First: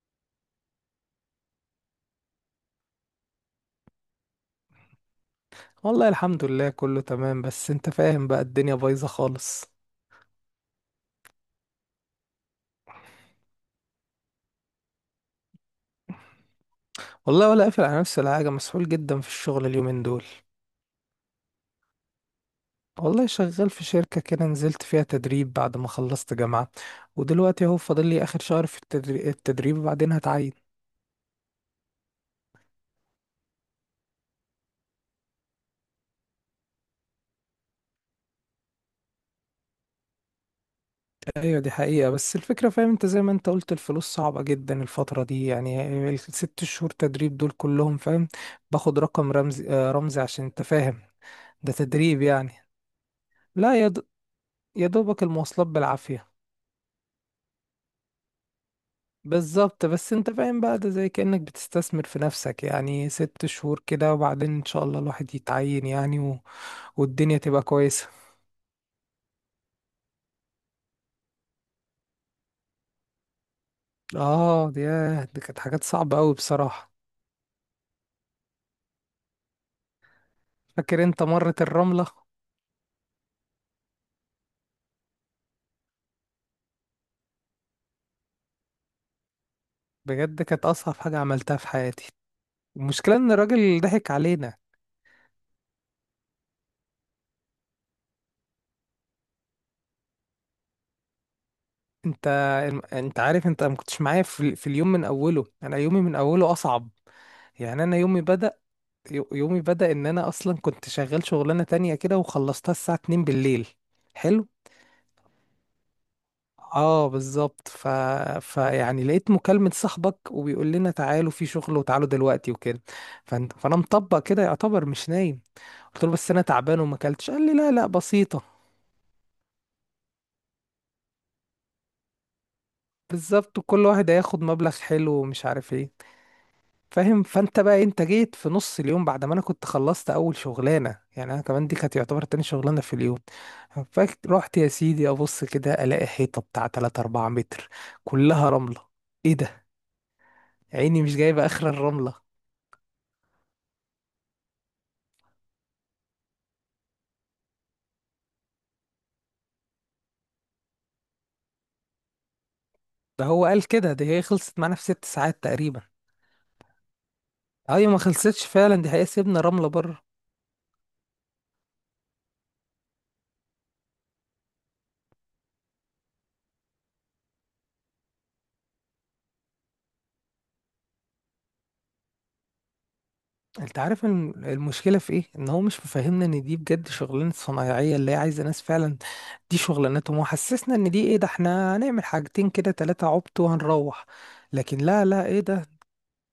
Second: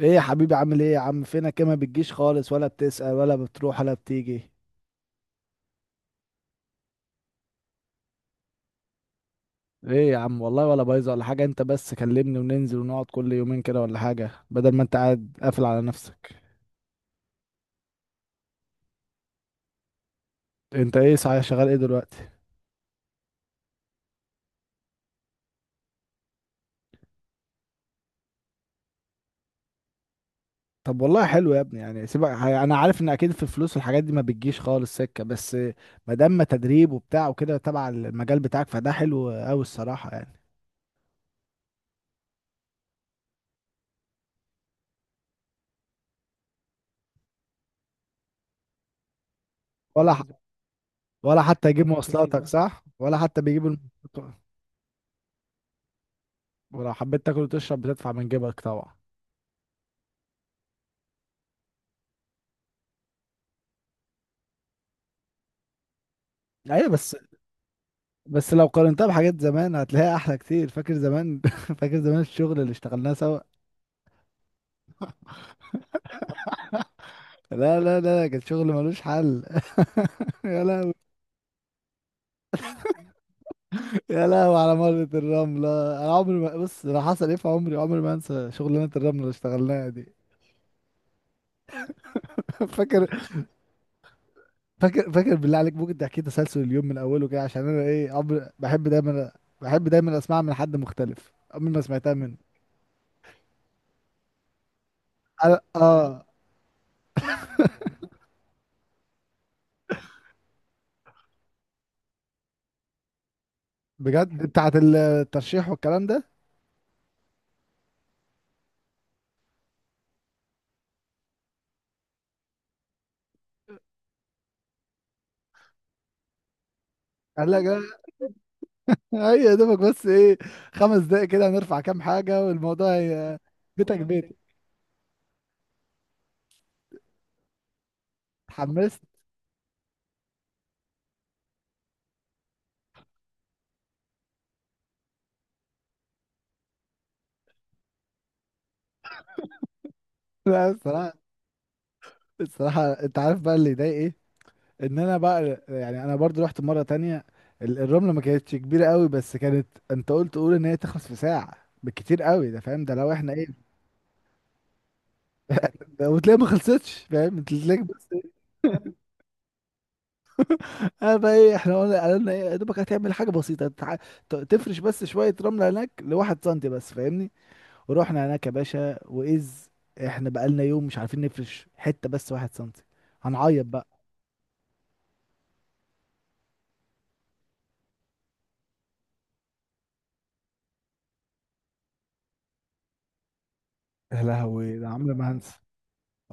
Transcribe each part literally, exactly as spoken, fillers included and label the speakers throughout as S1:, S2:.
S1: ايه يا حبيبي، عامل ايه يا عم؟ فينك إيه؟ ما بتجيش خالص ولا بتسأل ولا بتروح ولا بتيجي.
S2: والله الحمد لله كله تمام، بس انت فاهم بقى الدنيا بايظة خالص.
S1: ايه يا عم، والله ولا بايظه ولا حاجه. انت بس كلمني وننزل ونقعد كل يومين كده ولا حاجه، بدل ما انت قاعد قافل على نفسك.
S2: والله ولا قافل على نفسي ولا حاجة، مسحول جدا في الشغل اليومين دول.
S1: انت ايه صحيح، شغال ايه دلوقتي؟
S2: والله شغال في شركة كده، نزلت فيها تدريب بعد ما خلصت جامعة. ودلوقتي اهو فاضل لي اخر شهر في التدري- التدريب، وبعدين هتعين.
S1: طب والله حلو يا ابني. يعني سيبك ه- انا عارف ان اكيد في الفلوس والحاجات دي ما بتجيش خالص سكه، بس ما دام تدريب وبتاع وكده تبع المجال بتاعك فده حلو قوي الصراحه يعني.
S2: ايوه دي حقيقة، بس الفكرة فاهم انت زي ما انت قلت الفلوس صعبة جدا الفترة دي، يعني الست شهور تدريب دول كلهم فاهم. باخد رقم رمزي، آه،
S1: ولا
S2: رمزي،
S1: ح...
S2: عشان انت فاهم.
S1: ولا حتى
S2: ده
S1: يجيب
S2: تدريب
S1: مواصلاتك؟
S2: يعني.
S1: صح، ولا حتى بيجيب
S2: لا
S1: الم...
S2: يا د- يا دوبك المواصلات بالعافية.
S1: ولو حبيت تاكل وتشرب بتدفع من جيبك طبعا.
S2: بالظبط، بس انت فاهم بقى ده زي كأنك بتستثمر في نفسك، يعني ست شهور كده وبعدين ان شاء الله الواحد يتعين يعني و...
S1: ايوه، بس
S2: والدنيا تبقى كويسة.
S1: بس لو قارنتها بحاجات زمان هتلاقيها احلى كتير. فاكر زمان؟ فاكر زمان الشغل اللي اشتغلناه سوا؟
S2: اه دي دي كانت حاجات صعبة قوي بصراحة.
S1: لا لا لا كان شغل ملوش حل. يا لهوي.
S2: فاكر انت مرة الرملة.
S1: يا لهوي على مرة الرملة، انا عمري ما بص انا حصل ايه في عمري، عمري ما انسى شغلانة الرملة اللي اشتغلناها دي.
S2: بجد كانت اصعب حاجة عملتها في حياتي.
S1: فاكر؟
S2: المشكلة ان الراجل ضحك علينا.
S1: فاكر فاكر بالله عليك ممكن تحكي تسلسل اليوم من اوله كده، عشان انا ايه عمري بحب دايما، بحب دايما اسمعها من حد مختلف، عمري ما سمعتها
S2: انت
S1: منه.
S2: انت عارف انت ما كنتش معايا في... في اليوم من اوله،
S1: أنا-
S2: انا يومي من
S1: اه.
S2: اوله اصعب يعني. انا يومي بدأ، يو- يومي بدأ ان انا اصلا كنت شغال شغلانة تانية كده وخلصتها الساعة اتنين بالليل.
S1: بجد
S2: حلو.
S1: بتاعت الترشيح والكلام ده؟
S2: اه بالظبط، ف... فيعني لقيت مكالمة صاحبك وبيقول لنا تعالوا في شغل وتعالوا دلوقتي وكده. فن... فانا مطبق كده يعتبر مش نايم. قلت له بس انا تعبان وما اكلتش، قال
S1: قال
S2: لي لا لا
S1: لك
S2: بسيطة.
S1: هي، يا دوبك بس ايه، خمس دقايق كده هنرفع كام حاجة والموضوع هي.
S2: بالظبط، وكل
S1: بيتك
S2: واحد
S1: بيتي.
S2: هياخد مبلغ حلو ومش عارف ايه. فاهم، فانت بقى انت جيت في نص
S1: اتحمست.
S2: اليوم بعد ما انا كنت خلصت اول شغلانه، يعني انا كمان دي كانت يعتبر تاني شغلانه في اليوم. فرحت يا سيدي ابص كده الاقي حيطه بتاع ثلاثة اربعة متر كلها رمله. ايه ده.
S1: لا
S2: عيني
S1: الصراحة.
S2: مش جايبه اخر الرمله.
S1: الصراحة انت عارف بقى اللي يضايق ايه، ان انا بقى يعني انا برضو رحت مرة تانية. ال- الرملة ما كانتش كبيرة قوي، بس كانت انت قلت قول ان هي تخلص في ساعة بالكتير قوي، ده فاهم، ده لو
S2: ده
S1: احنا
S2: هو
S1: ايه.
S2: قال كده دي هي خلصت معانا في ست ساعات تقريبا.
S1: ده وتلاقي ما خلصتش فاهم انت، تلاقيك
S2: ايوه ما
S1: بس.
S2: خلصتش فعلا دي، هي سيبنا رمله بره.
S1: انا بقى ايه، احنا قلنا قالوا لنا ايه، يا دوبك هتعمل حاجة بسيطة، تع- ت- تفرش بس شوية رملة هناك لواحد سنتي بس فاهمني. ورحنا هناك يا باشا واذ احنا بقالنا يوم مش عارفين نفرش حته بس واحد سنتي. هنعيط
S2: انت
S1: بقى.
S2: عارف الم- المشكله في ايه؟ ان هو مش مفهمنا ان دي بجد شغلانه صنايعيه اللي هي عايزه ناس فعلا، دي شغلانتهم، وحسسنا ان دي ايه، ده احنا هنعمل حاجتين كده ثلاثه عبط وهنروح.
S1: يا لهوي
S2: لكن
S1: ده
S2: لا
S1: عمري
S2: لا
S1: ما
S2: ايه
S1: هنسى.
S2: ده.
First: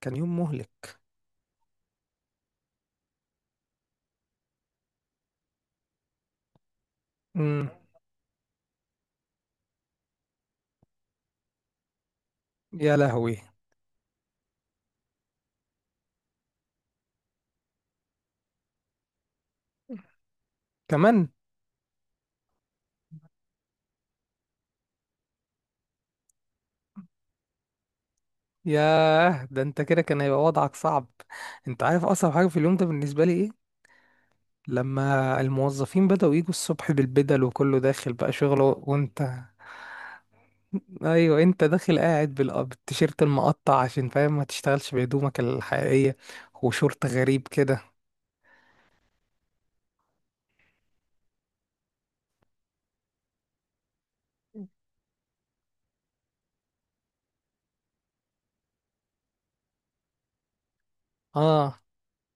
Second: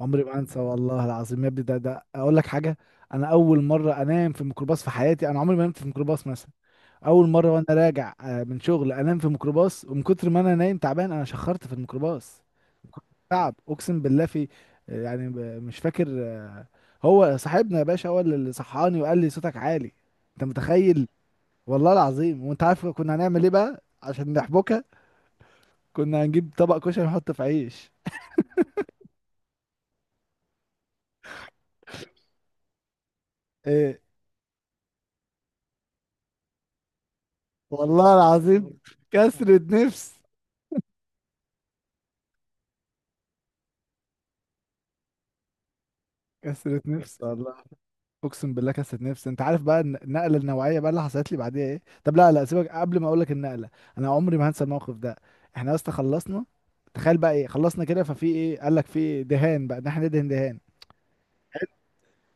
S2: كان يوم
S1: ما هنسى،
S2: مهلك.
S1: والله العظيم يا ابني، ده ده اقول لك حاجه. انا اول مره انام في ميكروباص في حياتي، انا عمري ما نمت في ميكروباص مثلا. اول مره وانا
S2: امم
S1: راجع آه، من شغل انام في ميكروباص، ومن كتر ما انا نايم تعبان انا شخرت في الميكروباص. من
S2: يا
S1: كتر
S2: لهوي.
S1: تعب اقسم بالله في، آه، يعني ب- مش فاكر. هو صاحبنا يا باشا هو اللي صحاني وقال لي صوتك عالي. انت متخيل؟
S2: كمان.
S1: والله العظيم. وانت عارف كنا هنعمل ايه بقى عشان نحبكها؟ كنا هنجيب طبق كشري نحط في عيش.
S2: ياه ده انت كده كان هيبقى وضعك صعب. انت عارف اصعب حاجه في اليوم ده بالنسبه لي ايه؟
S1: ايه.
S2: لما الموظفين بدأوا يجوا الصبح بالبدل وكله داخل
S1: والله
S2: بقى شغله،
S1: العظيم.
S2: وانت.
S1: كسرة نفس.
S2: ايوه انت داخل قاعد بال- آه، بالتيشيرت المقطع، عشان فاهم ما تشتغلش بهدومك الحقيقية،
S1: كسرة
S2: وشورت
S1: نفس
S2: غريب
S1: والله.
S2: كده.
S1: اقسم بالله كسرة نفس. انت عارف بقى الن- النقلة النوعية بقى اللي حصلت لي بعديها ايه؟ طب لا لا سيبك، قبل ما اقول لك النقلة، انا عمري ما هنسى الموقف ده. احنا يا اسطى خلصنا. تخيل بقى ايه، خلصنا كده ففي ايه، قال لك في دهان بقى، ان احنا ندهن دهان.
S2: اه.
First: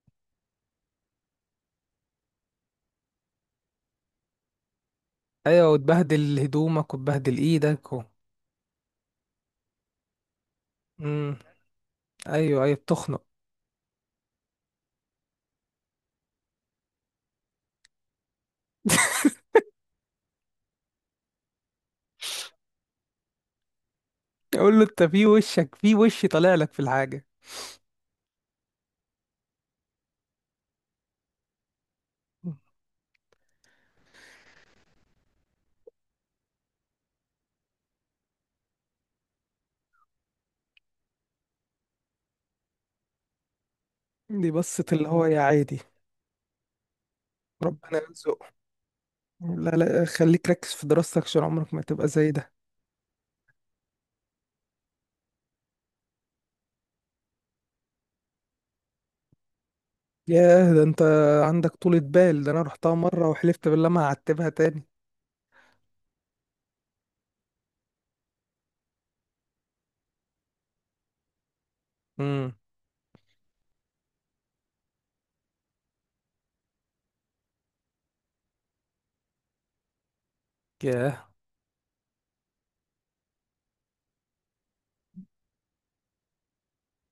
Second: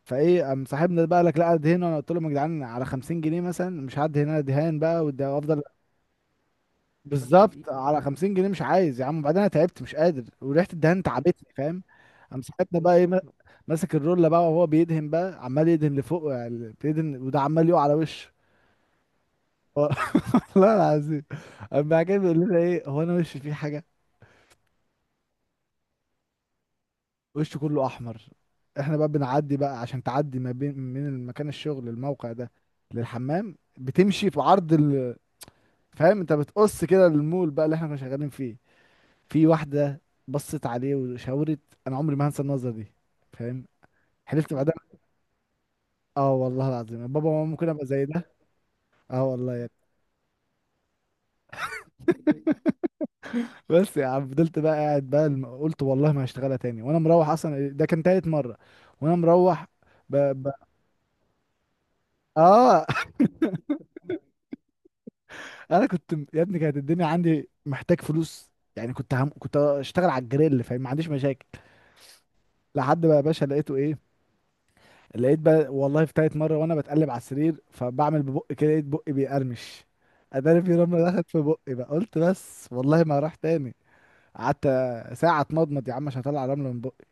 S1: فايه قام صاحبنا ده بقى قال لك لا دهن، وانا قلت لهم يا جدعان، على خمسين جنيه مثلا مش هعدي هنا دهان بقى وافضل.
S2: ايوه، وتبهدل هدومك وتبهدل
S1: بالظبط،
S2: ايدك
S1: على
S2: و...
S1: خمسين جنيه مش عايز يا عم، وبعدين انا تعبت مش قادر وريحه الدهان
S2: مم.
S1: تعبتني فاهم. قام
S2: ايوه ايوه
S1: صاحبنا بقى ايه، ما-
S2: بتخنق.
S1: ماسك الرولة بقى وهو بيدهن بقى، عمال يدهن لفوق يعني، بيدهن وده عمال يقع على وشه. والله العظيم. قام بعد كده بيقول لنا ايه، هو انا وشي فيه حاجه؟
S2: يقول له انت في وشك، في وش طالع لك في الحاجة.
S1: وشه كله احمر. احنا بقى بنعدي بقى عشان تعدي ما بين من المكان الشغل الموقع ده للحمام بتمشي في عرض ال... فاهم انت بتقص كده المول بقى اللي احنا كنا شغالين فيه. في واحدة بصت عليه وشاورت. أنا عمري ما هنسى النظرة دي فاهم.
S2: دي
S1: حلفت بعدها،
S2: بصة اللي هو يا عادي.
S1: اه والله العظيم، بابا وماما ممكن ابقى
S2: ربنا
S1: زي ده.
S2: يرزقه.
S1: اه والله يا
S2: لا
S1: ابني.
S2: لا خليك ركز في دراستك عشان عمرك ما تبقى زي ده.
S1: بس يا عم فضلت بقى قاعد بقى، الم- قلت والله ما هشتغلها تاني وانا مروح، اصلا ده كان تالت مرة. وانا مروح ب... ب...
S2: ياه ده انت عندك طولة بال، ده انا
S1: اه.
S2: رحتها مرة وحلفت بالله ما هعتبها تاني.
S1: انا كنت م- يا ابني كانت الدنيا عندي محتاج فلوس يعني، كنت هم... كنت اشتغل على الجريل فاهم، ما عنديش مشاكل.
S2: امم
S1: لحد بقى يا باشا لقيته ايه، لقيت بقى والله في تالت مرة وانا بتقلب على السرير، فبعمل ببقي كده لقيت بقي بيقرمش. اداني في رملة دخلت في بقي بقى، قلت بس والله ما راح تاني. قعدت ساعة اتمضمض يا عم عشان اطلع رملة من بقي.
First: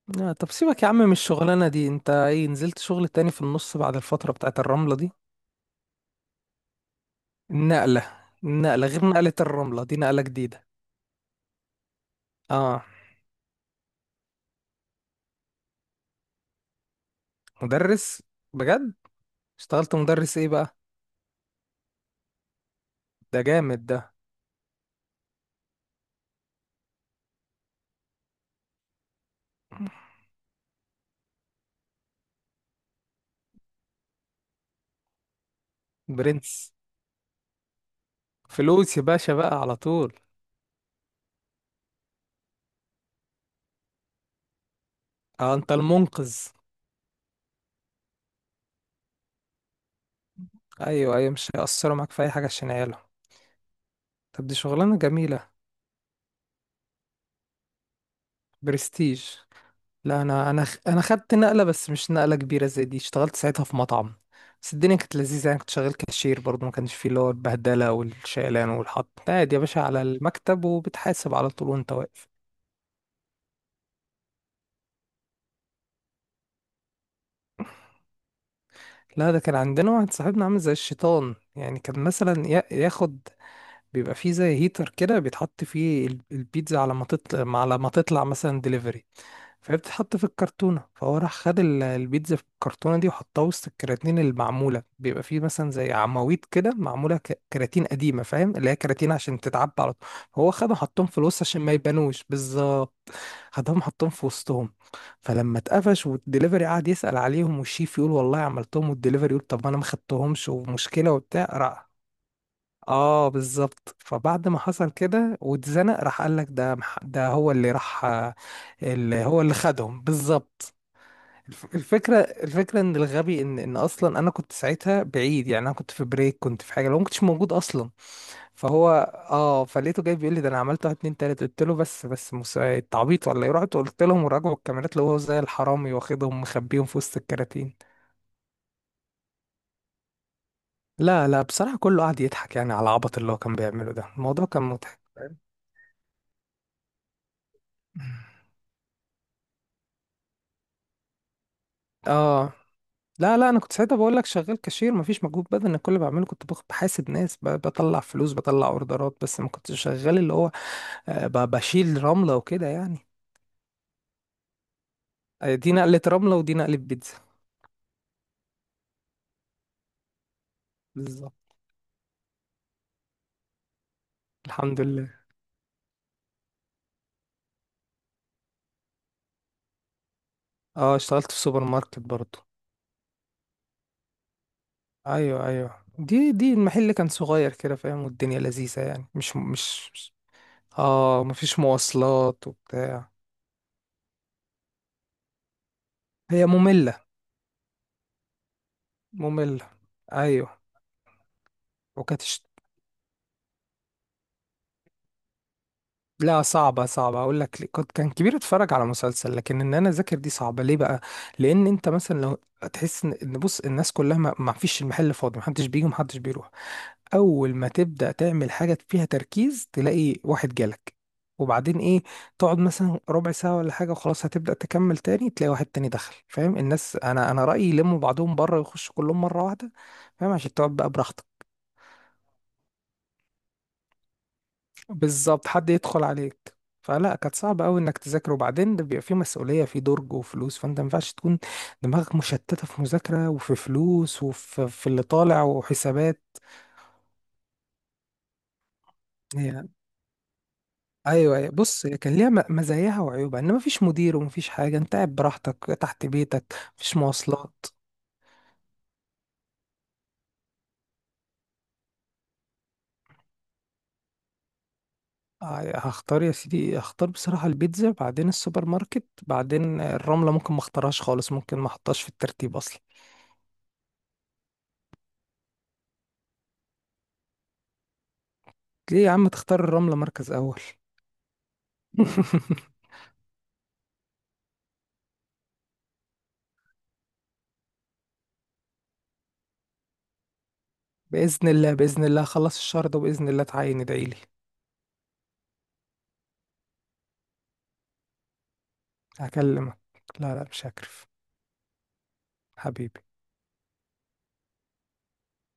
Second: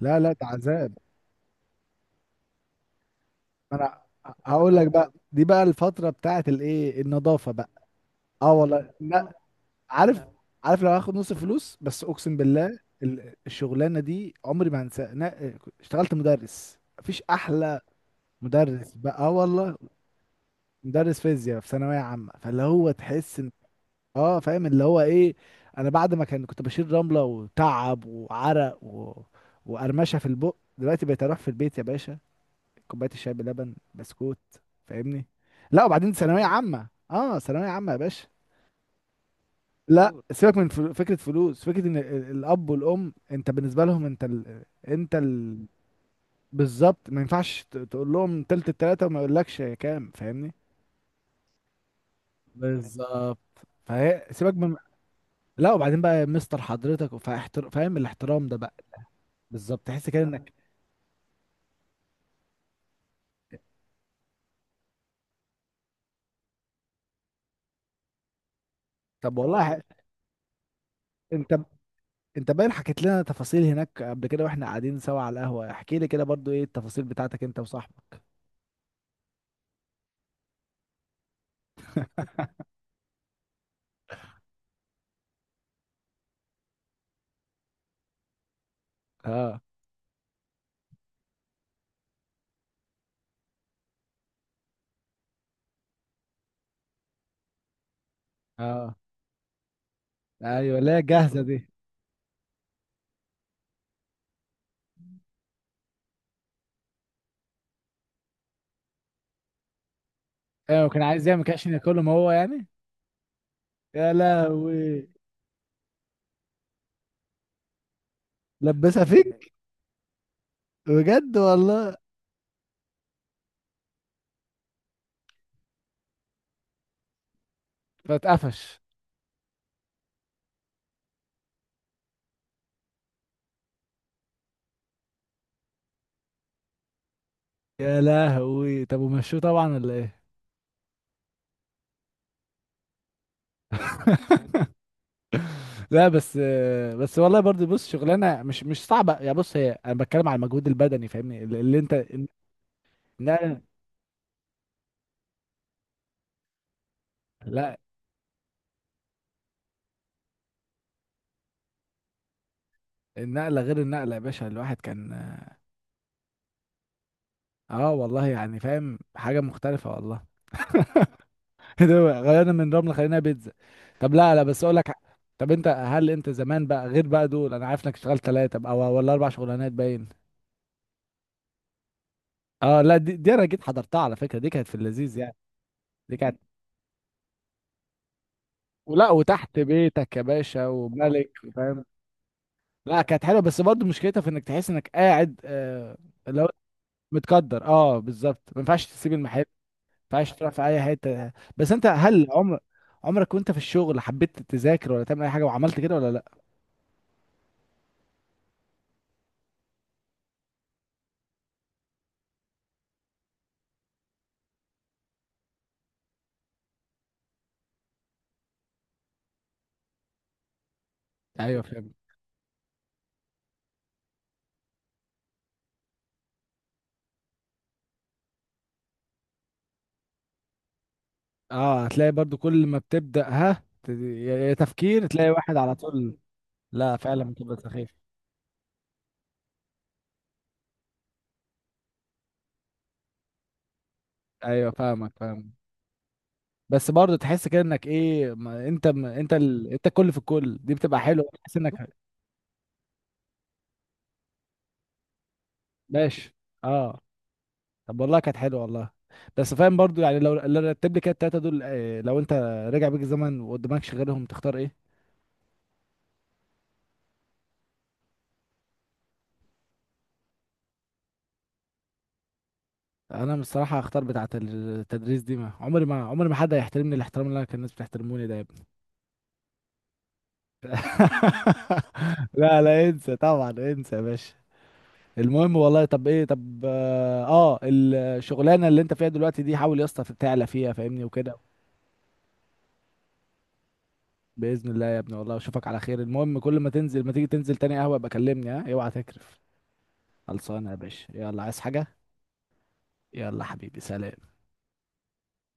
S1: لا لا
S2: لا
S1: ده
S2: طب سيبك يا
S1: عذاب.
S2: عم من الشغلانة دي، انت ايه نزلت شغل تاني في النص بعد
S1: انا
S2: الفترة بتاعت
S1: هقول لك
S2: الرملة
S1: بقى،
S2: دي؟
S1: دي بقى الفترة بتاعت الايه، النظافة بقى.
S2: النقلة.
S1: اه
S2: النقلة
S1: والله
S2: غير
S1: لا.
S2: نقلة الرملة دي،
S1: عارف،
S2: نقلة جديدة.
S1: عارف لو هاخد نص فلوس بس، اقسم بالله
S2: اه
S1: ال- الشغلانة دي عمري ما هنساها. أنا اشتغلت مدرس، مفيش احلى.
S2: مدرس. بجد.
S1: مدرس بقى اه والله.
S2: اشتغلت مدرس ايه بقى؟
S1: مدرس فيزياء في ثانويه عامه، فاللي هو تحس
S2: ده
S1: ان،
S2: جامد ده.
S1: اه فاهم اللي هو ايه. انا بعد ما كان كنت بشيل رمله وتعب وعرق و... وقرمشه في البق، دلوقتي بقيت اروح في البيت يا باشا، كوبايه الشاي بلبن بسكوت فاهمني. لا وبعدين ثانويه
S2: برنس.
S1: عامه، اه ثانويه عامه يا باشا.
S2: فلوس يا باشا بقى على
S1: لا
S2: طول.
S1: ايوه سيبك من فل- فكره فلوس، فكره ان ال- ال- الاب والام انت بالنسبه لهم، انت ال... انت
S2: اه
S1: ال...
S2: انت المنقذ.
S1: بالظبط. ما ينفعش ت- تقول لهم تلت التلاته وما يقولكش كام فاهمني.
S2: ايوه ايوه، مش هيأثروا معاك في اي حاجة عشان عياله.
S1: بالظبط. فهي
S2: طب
S1: سيبك
S2: دي
S1: من.
S2: شغلانة جميلة.
S1: لا وبعدين بقى مستر حضرتك، فاحتر... فاهم الاحترام ده بقى.
S2: برستيج.
S1: بالظبط تحس
S2: لا
S1: كده
S2: انا
S1: انك.
S2: انا خ- انا خدت نقله، بس مش نقله كبيره زي دي، اشتغلت ساعتها في مطعم. بس الدنيا كانت لذيذه يعني، كنت شغال كاشير برضه ما كانش فيه اللي هو البهدله والشيلان والحط،
S1: طب
S2: قاعد يا
S1: والله ح...
S2: باشا على المكتب وبتحاسب على
S1: انت،
S2: طول وانت واقف.
S1: انت باين حكيت لنا تفاصيل هناك قبل كده واحنا قاعدين سوا على القهوه. احكي لي كده برضو ايه التفاصيل بتاعتك انت وصاحبك.
S2: لا ده كان عندنا واحد صاحبنا عامل زي الشيطان، يعني كان مثلا يا- ياخد، بيبقى فيه زي هيتر كده بيتحط فيه ال- البيتزا على ما تطلع، على ما تطلع مثلا ديليفري،
S1: اه.
S2: فهي بتتحط في الكرتونة، فهو راح خد ال- البيتزا في الكرتونة دي وحطها وسط الكراتين المعمولة، بيبقى فيه مثلا زي عواميد كده معمولة ك- كراتين قديمة، فاهم اللي هي
S1: اه.
S2: كراتين عشان تتعبى على طول. هو خدهم
S1: ايوه. لا
S2: حطهم في
S1: جاهزه
S2: الوسط
S1: دي.
S2: عشان ما يبانوش بالظبط، خدهم حطهم في وسطهم. فلما اتقفش والدليفري قعد يسأل عليهم، والشيف يقول والله عملتهم، والدليفري يقول طب ما انا ما خدتهمش،
S1: ايوه كان
S2: ومشكلة
S1: عايز يعمل
S2: وبتاع،
S1: كده عشان
S2: راح.
S1: ياكلهم هو يعني.
S2: اه بالظبط.
S1: يا
S2: فبعد ما حصل
S1: لهوي.
S2: كده واتزنق راح قال لك ده مح- ده هو اللي راح،
S1: لبسها
S2: اللي هو اللي
S1: فيك.
S2: خدهم بالظبط.
S1: بجد
S2: الف-
S1: والله.
S2: الفكره الفكره ان الغبي ان ان اصلا انا كنت ساعتها بعيد يعني، انا كنت في بريك، كنت في حاجه، لو ما كنتش موجود اصلا.
S1: فاتقفش.
S2: فهو اه فلقيته جاي بيقول لي، ده انا عملت واحد اتنين تلاته. قلت له بس بس مس- انت عبيط ولا ايه؟ رحت قلت لهم، وراجعوا الكاميرات لقوه زي الحرامي واخدهم مخبيهم في وسط الكراتين.
S1: يا لهوي طب ومشوه طبعا ولا ايه؟
S2: لا لا بصراحه كله قعد يضحك يعني على العبط اللي هو كان بيعمله ده، الموضوع كان
S1: لا بس. بس والله برضه بص
S2: مضحك.
S1: شغلانه مش مش صعبه يعني، بص هي، انا بتكلم على المجهود البدني فاهمني، اللي انت.
S2: اه. لا لا انا
S1: النقله.
S2: كنت ساعتها بقول لك شغال كاشير، مفيش مجهود بدني. أنا كل اللي بعمله كنت باخد بحاسب ناس، ب-
S1: لا
S2: بطلع فلوس بطلع اوردرات، بس ما كنتش شغال اللي هو آه، ب- بشيل رملة وكده يعني.
S1: النقله غير النقله يا باشا، الواحد كان.
S2: آه، دي نقلة رملة ودي نقلة بيتزا.
S1: اه والله يعني فاهم حاجه مختلفه والله.
S2: بالظبط.
S1: ده بقى، غيرنا من رمل خلينا بيتزا. طب لا لا بس اقول
S2: الحمد
S1: لك ح-.
S2: لله.
S1: طب انت هل انت زمان بقى غير بقى دول، انا عارف انك اشتغلت ثلاثه او ولا اربع شغلانات باين.
S2: اه اشتغلت في سوبر ماركت برضو.
S1: اه. لا دي, دي انا جيت حضرتها على فكره، دي كانت في اللذيذ يعني.
S2: ايوه ايوه،
S1: دي
S2: دي
S1: كانت
S2: دي المحل كان صغير كده، فاهم، والدنيا لذيذة يعني
S1: ولا
S2: مش
S1: وتحت
S2: مش مش-
S1: بيتك يا باشا
S2: اه
S1: وملك
S2: مفيش
S1: فاهم.
S2: مواصلات
S1: لا
S2: وبتاع.
S1: كانت حلوه بس برضه مشكلتها في انك تحس انك قاعد آه.
S2: هي
S1: لو
S2: مملة.
S1: متقدر، اه بالظبط ما ينفعش تسيب المحل.
S2: مملة.
S1: ما ينفعش تروح
S2: ايوه،
S1: في اي حته. بس انت
S2: وكانت.
S1: هل عمر، عمرك وانت في الشغل حبيت تذاكر ولا تعمل اي حاجه وعملت كده ولا لا؟
S2: لا صعبة، صعبة، أقول لك ليه. كنت كان كبير أتفرج على مسلسل، لكن إن أنا أذاكر دي صعبة، ليه بقى؟ لأن أنت مثلا لو، هتحس إن إن بص الناس كلها ما ما فيش، المحل فاضي محدش بيجي ومحدش بيروح، أول ما تبدأ تعمل حاجة فيها تركيز تلاقي واحد جالك.
S1: ايوه
S2: وبعدين
S1: فاهم.
S2: إيه، تقعد مثلا ربع ساعة ولا حاجة وخلاص، هتبدأ تكمل تاني تلاقي واحد تاني دخل، فاهم الناس. أنا أنا رأيي يلموا بعضهم بره ويخشوا كلهم مرة واحدة، فاهم، عشان تقعد بقى براحتك.
S1: اه هتلاقي برضو كل ما بتبدا ها ت- يا يا تفكير تلاقي
S2: بالظبط،
S1: واحد
S2: حد
S1: على
S2: يدخل
S1: طول.
S2: عليك.
S1: لا
S2: فلا
S1: فعلا
S2: كانت
S1: بتبقى
S2: صعبة قوي
S1: سخيف.
S2: انك تذاكر، وبعدين ده بيبقى فيه مسؤولية في درج وفلوس، فانت ما ينفعش تكون دماغك مشتتة في مذاكرة وفي فلوس وفي
S1: ايوه
S2: في اللي
S1: فاهمك،
S2: طالع
S1: فاهم.
S2: وحسابات.
S1: بس برضه تحس كده انك ايه، ما انت، ما انت
S2: هي
S1: ال... انت الكل في الكل، دي بتبقى حلوه
S2: ايوه. أيوة.
S1: تحس انك.
S2: بص هي كان ليها م- مزاياها وعيوبها، ان مفيش مدير ومفيش حاجة، انت قاعد براحتك تحت
S1: ماشي.
S2: بيتك، مفيش
S1: اه.
S2: مواصلات.
S1: طب والله كانت حلوه والله. بس فاهم برضو يعني لو لو رتب لي كده التلاته دول، آه، لو انت رجع بيك الزمن وقدامكش غيرهم تختار ايه؟
S2: آه، هختار يا سيدي، هختار بصراحة البيتزا، بعدين السوبر ماركت، بعدين الرملة ممكن ما اختارهاش خالص، ممكن ما احطهاش في الترتيب اصلا.
S1: انا بصراحه هختار بتاعه التدريس دي، ما عمري، ما عمري ما حد هيحترمني الاحترام اللي انا كان الناس بتحترموني ده يا ابني.
S2: ليه يا عم تختار الرملة مركز اول؟
S1: لا لا انسى طبعا انسى يا باشا. المهم والله، طب ايه، طب اه، آه، الشغلانه اللي انت فيها دلوقتي دي حاول يا اسطى تعلى فيها فاهمني وكده.
S2: بإذن الله، بإذن الله أخلص الشهر ده وبإذن الله تعين، ادعيلي.
S1: باذن الله يا ابني، والله اشوفك على خير. المهم كل ما تنزل ما تيجي تنزل تاني قهوه ابقى كلمني، ها اوعى تكرف.
S2: هكلمك. لا لا مش
S1: خلصانة يا باشا،
S2: هكرف.
S1: يلا عايز حاجة؟
S2: حبيبي.
S1: يلا حبيبي سلام.